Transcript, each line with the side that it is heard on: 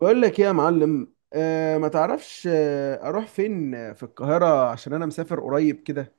right: بقول لك ايه يا معلم، ما تعرفش. اروح فين في القاهرة؟ عشان انا مسافر قريب كده.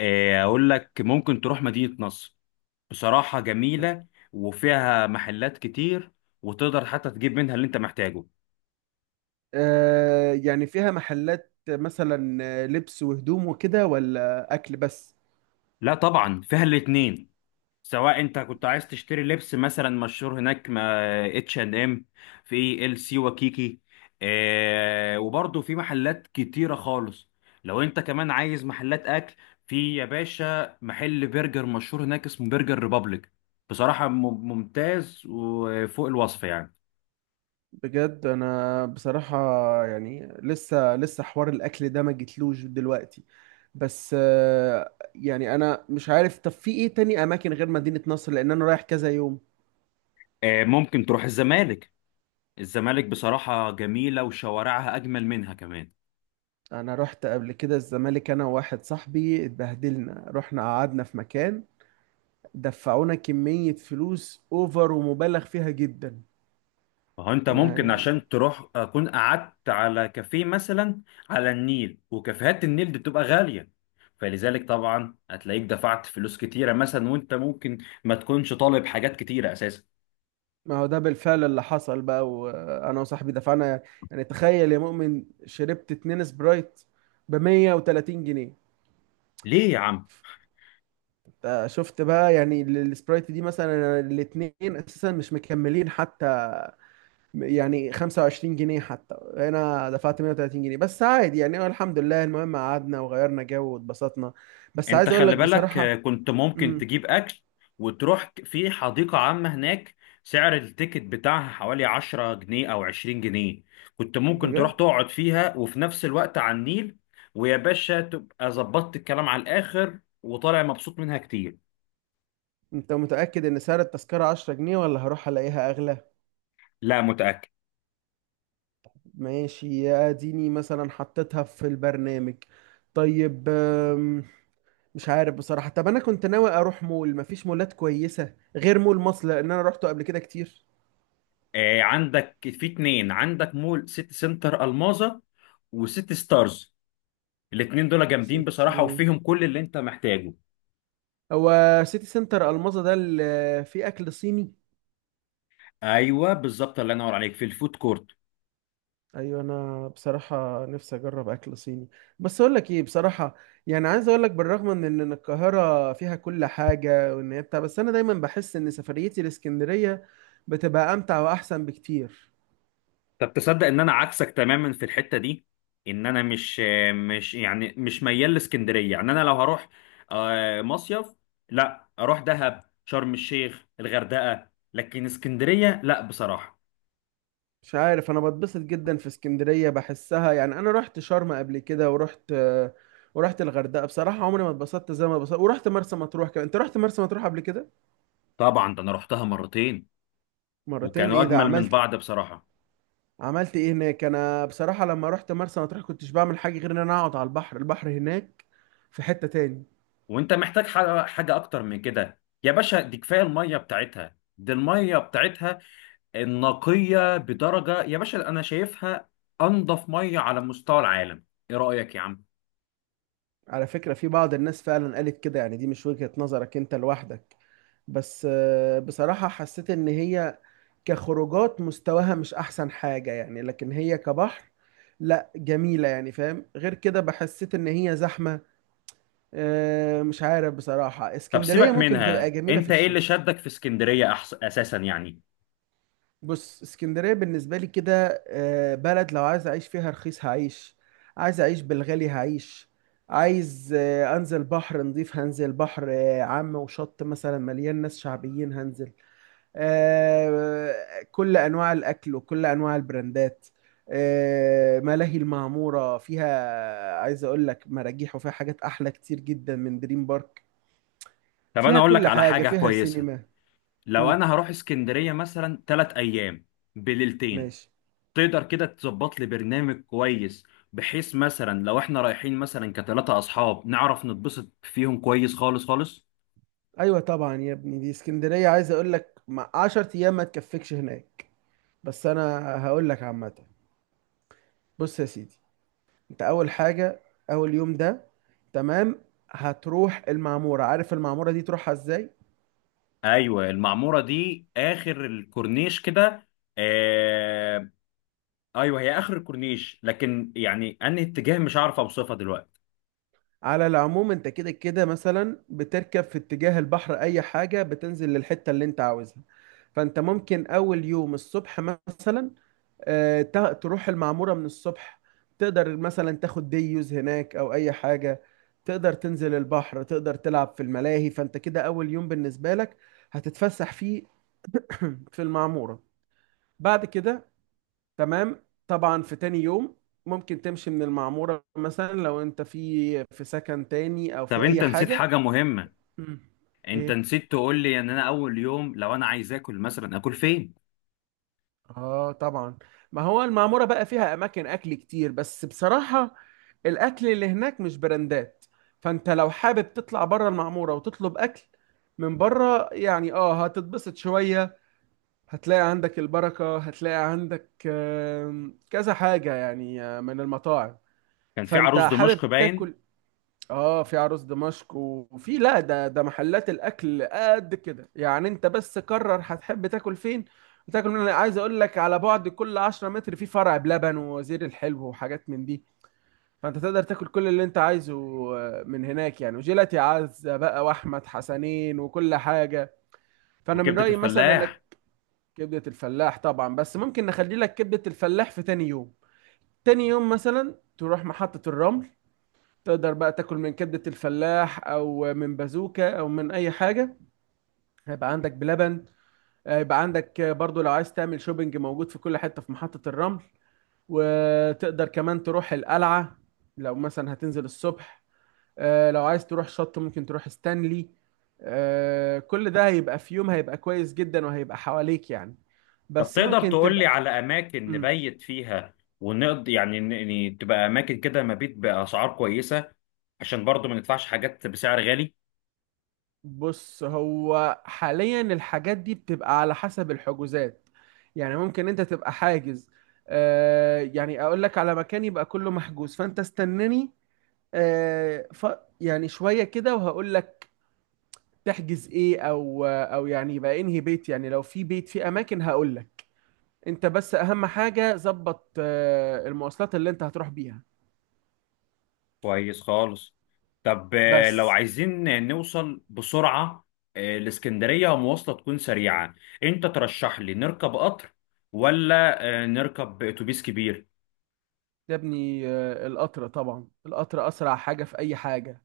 left: آه، اقول لك ممكن تروح مدينة نصر. بصراحة جميلة وفيها محلات كتير، وتقدر حتى تجيب منها اللي انت محتاجه.
right: يعني فيها محلات مثلا لبس وهدوم وكده ولا اكل بس؟
left: لا طبعا فيها الاتنين. سواء انت كنت عايز تشتري لبس مثلا مشهور هناك ما اتش اند ام، في ال سي وكيكي. آه وبرضه في محلات كتيرة خالص. لو انت كمان عايز محلات اكل، في يا باشا محل برجر مشهور هناك اسمه برجر ريبابليك. بصراحة ممتاز وفوق الوصف يعني.
right: بجد انا بصراحة، يعني لسه حوار الاكل ده ما جتلوش دلوقتي. بس يعني انا مش عارف. طب في ايه تاني اماكن غير مدينة نصر، لان انا رايح كذا يوم.
left: آه، ممكن تروح الزمالك. الزمالك بصراحة جميلة وشوارعها أجمل منها كمان.
right: انا رحت قبل كده الزمالك انا وواحد صاحبي، اتبهدلنا. رحنا قعدنا في مكان دفعونا كمية فلوس اوفر ومبالغ فيها جدا.
left: فهو أنت ممكن
right: يعني
left: عشان تروح أكون قعدت على كافيه مثلا على النيل، وكافيهات النيل دي بتبقى غالية، فلذلك طبعا هتلاقيك دفعت فلوس كتيرة، مثلا وأنت ممكن ما تكونش طالب حاجات كتيرة أساسا.
right: ما هو ده بالفعل اللي حصل بقى، وانا وصاحبي دفعنا. يعني تخيل يا مؤمن، شربت اتنين سبرايت ب 130 جنيه.
left: ليه يا عم؟
right: انت شفت بقى؟ يعني السبرايت دي مثلا الاتنين اساسا مش مكملين حتى، يعني 25 جنيه. حتى انا دفعت 130 جنيه بس عادي يعني، هو الحمد لله. المهم قعدنا وغيرنا جو واتبسطنا. بس
left: انت
right: عايز اقول
left: خلي
right: لك
left: بالك، آه،
right: بصراحة.
left: كنت ممكن
right: امم
left: تجيب اكل وتروح في حديقة عامة هناك. سعر التيكت بتاعها حوالي 10 جنيه او 20 جنيه. كنت ممكن تروح
right: بجد.
left: تقعد فيها وفي نفس الوقت على النيل، ويا باشا تبقى ظبطت الكلام على الاخر وطالع مبسوط منها كتير.
right: انت متأكد ان سعر التذكرة 10 جنيه، ولا هروح الاقيها اغلى؟
left: لا، متأكد.
right: ماشي، يا اديني مثلا حطيتها في البرنامج. طيب مش عارف بصراحة. طب انا كنت ناوي اروح مول، مفيش مولات كويسة غير مول مصر، لان انا روحته قبل كده كتير.
left: آه عندك في اتنين، عندك مول سيتي سنتر الماظة وسيتي ستارز. الاتنين دول جامدين بصراحة
right: سيتي
left: وفيهم كل اللي انت محتاجه.
right: هو سيتي سنتر الماظة ده اللي فيه اكل صيني؟
left: ايوه بالظبط، الله ينور عليك، في الفود كورت.
right: ايوه انا بصراحه نفسي اجرب اكل صيني. بس اقول لك ايه بصراحه، يعني عايز اقول لك بالرغم من إن القاهره فيها كل حاجه وان هي بتاع، بس انا دايما بحس ان سفريتي لاسكندريه بتبقى امتع واحسن بكتير.
left: طب تصدق ان انا عكسك تماما في الحته دي؟ ان انا مش، مش ميال لاسكندريه. يعني انا لو هروح، آه، مصيف، لا اروح دهب، شرم الشيخ، الغردقه، لكن اسكندريه لا بصراحه.
right: مش عارف، انا بتبسط جدا في اسكندريه بحسها. يعني انا رحت شرم قبل كده ورحت الغردقه. بصراحه عمري ما اتبسطت زي ما اتبسطت. ورحت مرسى مطروح كمان. انت رحت مرسى مطروح قبل كده؟
left: طبعا، ده انا رحتها مرتين
right: مرتين،
left: وكانوا
right: ايه ده،
left: اجمل من
right: عملت
left: بعض بصراحه.
right: عملت ايه هناك؟ انا بصراحه لما رحت مرسى مطروح كنتش بعمل حاجه غير ان انا اقعد على البحر هناك في حته تاني.
left: وانت محتاج حاجه اكتر من كده يا باشا؟ دي كفايه الميه بتاعتها. دي الميه بتاعتها النقيه بدرجه يا باشا، انا شايفها انضف ميه على مستوى العالم. ايه رايك يا عم؟
right: على فكره، في بعض الناس فعلا قالت كده. يعني دي مش وجهه نظرك انت لوحدك، بس بصراحه حسيت ان هي كخروجات مستواها مش احسن حاجه يعني. لكن هي كبحر، لا جميله يعني، فاهم؟ غير كده بحسيت ان هي زحمه. مش عارف بصراحه،
left: طب
right: اسكندريه
left: سيبك
right: ممكن بتبقى
left: منها،
right: جميله في
left: انت ايه اللي
right: الشتاء.
left: شدك في اسكندرية أحس اساسا يعني؟
right: بص، اسكندرية بالنسبة لي كده بلد، لو عايز أعيش فيها رخيص هعيش، عايز أعيش بالغالي هعيش. عايز أنزل بحر نضيف هنزل، بحر عام وشط مثلا مليان ناس شعبيين هنزل. آه، كل أنواع الأكل وكل أنواع البراندات. ملاهي المعمورة فيها عايز أقول لك مراجيح، وفيها حاجات أحلى كتير جدا من دريم بارك.
left: طب انا
right: فيها
left: اقول لك
right: كل
left: على
right: حاجة،
left: حاجة
right: فيها
left: كويسة.
right: سينما.
left: لو
right: مم،
left: انا هروح اسكندرية مثلا 3 ايام بليلتين،
right: ماشي.
left: تقدر كده تظبط لي برنامج كويس؟ بحيث مثلا لو احنا رايحين مثلا كثلاثة اصحاب، نعرف نتبسط فيهم كويس خالص خالص.
right: ايوه طبعا يا ابني، دي اسكندريه عايز اقول لك مع 10 ايام ما تكفكش هناك. بس انا هقول لك عامه. بص يا سيدي، انت اول حاجه، اول يوم ده تمام، هتروح المعموره. عارف المعموره دي تروحها ازاي؟
left: ايوه، المعمورة دي اخر الكورنيش كده. آه... ايوه هي اخر الكورنيش، لكن يعني انهي اتجاه مش عارف اوصفها دلوقتي.
right: على العموم، انت كده كده مثلا بتركب في اتجاه البحر، اي حاجه بتنزل للحته اللي انت عاوزها. فانت ممكن اول يوم الصبح مثلا تروح المعمورة من الصبح. تقدر مثلا تاخد ديوز هناك أو أي حاجة. تقدر تنزل البحر، تقدر تلعب في الملاهي. فأنت كده أول يوم بالنسبة لك هتتفسح فيه في المعمورة. بعد كده تمام، طبعا في تاني يوم ممكن تمشي من المعمورة، مثلا لو أنت في سكن تاني أو
left: طب
right: في أي
left: انت نسيت
right: حاجة.
left: حاجة مهمة.
right: مم.
left: انت نسيت تقول لي ان انا اول يوم لو انا عايز اكل، مثلا اكل فين؟
right: اه طبعا، ما هو المعمورة بقى فيها اماكن اكل كتير، بس بصراحة الاكل اللي هناك مش براندات. فانت لو حابب تطلع بره المعمورة وتطلب اكل من بره، يعني اه هتتبسط شوية. هتلاقي عندك البركة، هتلاقي عندك كذا حاجة يعني، من المطاعم.
left: كان في
right: فانت
left: عروس
right: حابب
left: دمشق باين.
right: تاكل. اه في عروس دمشق، وفي، لا، ده محلات الاكل قد كده يعني. انت بس قرر هتحب تاكل فين وتاكل من. انا عايز اقول لك على بعد كل 10 متر في فرع بلبن ووزير الحلو وحاجات من دي. فانت تقدر تاكل كل اللي انت عايزه من هناك يعني. وجيلاتي عزة بقى واحمد حسنين وكل حاجه. فانا من
left: وكبدة
right: رايي مثلا
left: الفلاح.
right: انك، كبده الفلاح طبعا، بس ممكن نخلي لك كبده الفلاح في تاني يوم. تاني يوم مثلا تروح محطه الرمل، تقدر بقى تاكل من كبدة الفلاح او من بازوكا او من اي حاجة. هيبقى عندك بلبن، هيبقى عندك برضو لو عايز تعمل شوبينج موجود في كل حتة في محطة الرمل. وتقدر كمان تروح القلعة لو مثلا هتنزل الصبح. لو عايز تروح شط ممكن تروح ستانلي. كل ده هيبقى في يوم، هيبقى كويس جدا وهيبقى حواليك يعني.
left: طب
right: بس
left: تقدر
right: ممكن
left: تقول لي
right: تبقى.
left: على اماكن
right: مم.
left: نبيت فيها ونقضي، يعني تبقى اماكن كده مبيت باسعار كويسة، عشان برضو ما ندفعش حاجات بسعر غالي؟
right: بص، هو حاليا الحاجات دي بتبقى على حسب الحجوزات. يعني ممكن انت تبقى حاجز. يعني اقول لك على مكان يبقى كله محجوز، فانت استناني. آه ف يعني شوية كده وهقول لك تحجز ايه، او يعني يبقى انهي بيت. يعني لو في بيت في اماكن هقول لك. انت بس اهم حاجة ظبط المواصلات اللي انت هتروح بيها.
left: كويس خالص. طب آه، لو
right: بس
left: عايزين نوصل بسرعة، آه، الاسكندرية مواصلة تكون سريعة، انت ترشح لي نركب قطر ولا آه، نركب اتوبيس كبير؟
right: يا ابني القطر، طبعا القطر اسرع حاجة في اي حاجة.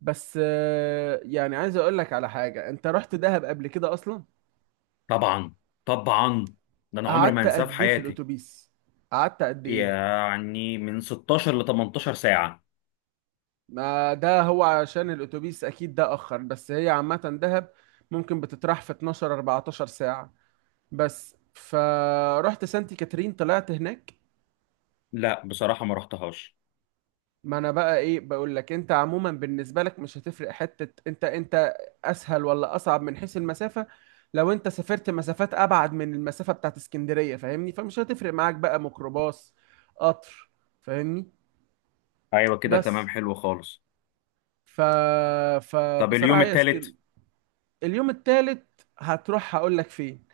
right: بس يعني عايز اقول لك على حاجة، انت رحت دهب قبل كده اصلا؟
left: طبعا، طبعا، ده انا عمري ما
right: قعدت
left: هنساه في
right: قد ايه في
left: حياتي.
right: الاتوبيس؟ قعدت قد ايه؟
left: يعني من 16 ل 18 ساعة.
right: ما ده هو عشان الاتوبيس اكيد ده اخر، بس هي عامة دهب ممكن بتطرح في 12 14 ساعة. بس فرحت سانتي كاترين طلعت هناك.
left: لا بصراحة ما رحتهاش.
right: ما انا بقى ايه بقول لك، انت عموما بالنسبه لك مش هتفرق حته انت اسهل ولا اصعب من حيث المسافه. لو انت سافرت مسافات ابعد من المسافه بتاعت اسكندريه، فاهمني؟ فمش هتفرق معاك بقى ميكروباص قطر، فاهمني؟
left: ايوه كده تمام،
right: بس
left: حلو خالص.
right: ف
left: طب اليوم
right: فبصراحه يا
left: الثالث؟
right: اسكن. اليوم التالت هتروح، هقول لك فين.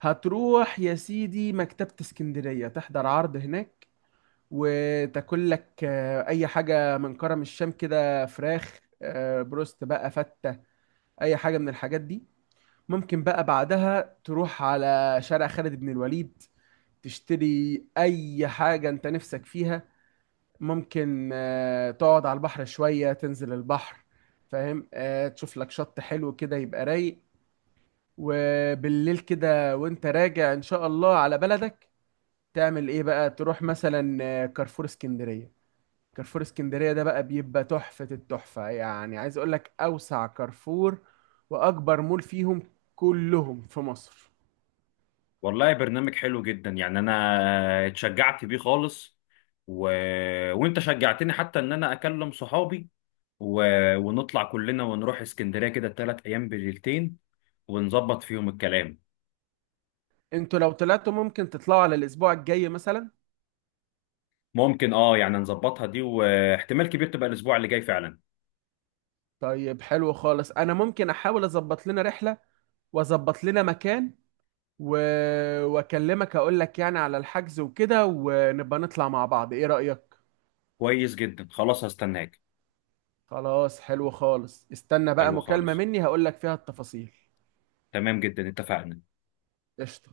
right: هتروح يا سيدي مكتبه اسكندريه، تحضر عرض هناك، وتاكل لك اي حاجه من كرم الشام كده، فراخ بروست بقى، فته، اي حاجه من الحاجات دي. ممكن بقى بعدها تروح على شارع خالد بن الوليد، تشتري اي حاجه انت نفسك فيها. ممكن تقعد على البحر شويه، تنزل البحر. فاهم؟ تشوف لك شط حلو كده يبقى رايق. وبالليل كده وانت راجع ان شاء الله على بلدك، تعمل ايه بقى؟ تروح مثلا كارفور اسكندريه. كارفور اسكندرية ده بقى بيبقى تحفة التحفة، يعني عايز اقول لك اوسع كارفور واكبر مول فيهم كلهم في مصر.
left: والله برنامج حلو جدا، يعني انا اتشجعت بيه خالص، و... وانت شجعتني حتى ان انا اكلم صحابي، و... ونطلع كلنا ونروح اسكندرية كده 3 ايام بليلتين ونظبط فيهم الكلام.
right: انتوا لو طلعتوا ممكن تطلعوا على الاسبوع الجاي مثلا.
left: ممكن اه يعني نظبطها دي، واحتمال كبير تبقى الاسبوع اللي جاي فعلا.
right: طيب حلو خالص، انا ممكن احاول اظبط لنا رحلة واظبط لنا مكان و... واكلمك اقول لك يعني على الحجز وكده، ونبقى نطلع مع بعض. ايه رأيك؟
left: كويس جدا، خلاص هستناك.
right: خلاص حلو خالص، استنى بقى
left: حلو
right: مكالمة
left: خالص،
right: مني هقول لك فيها التفاصيل.
left: تمام جدا، اتفقنا.
right: قشطة.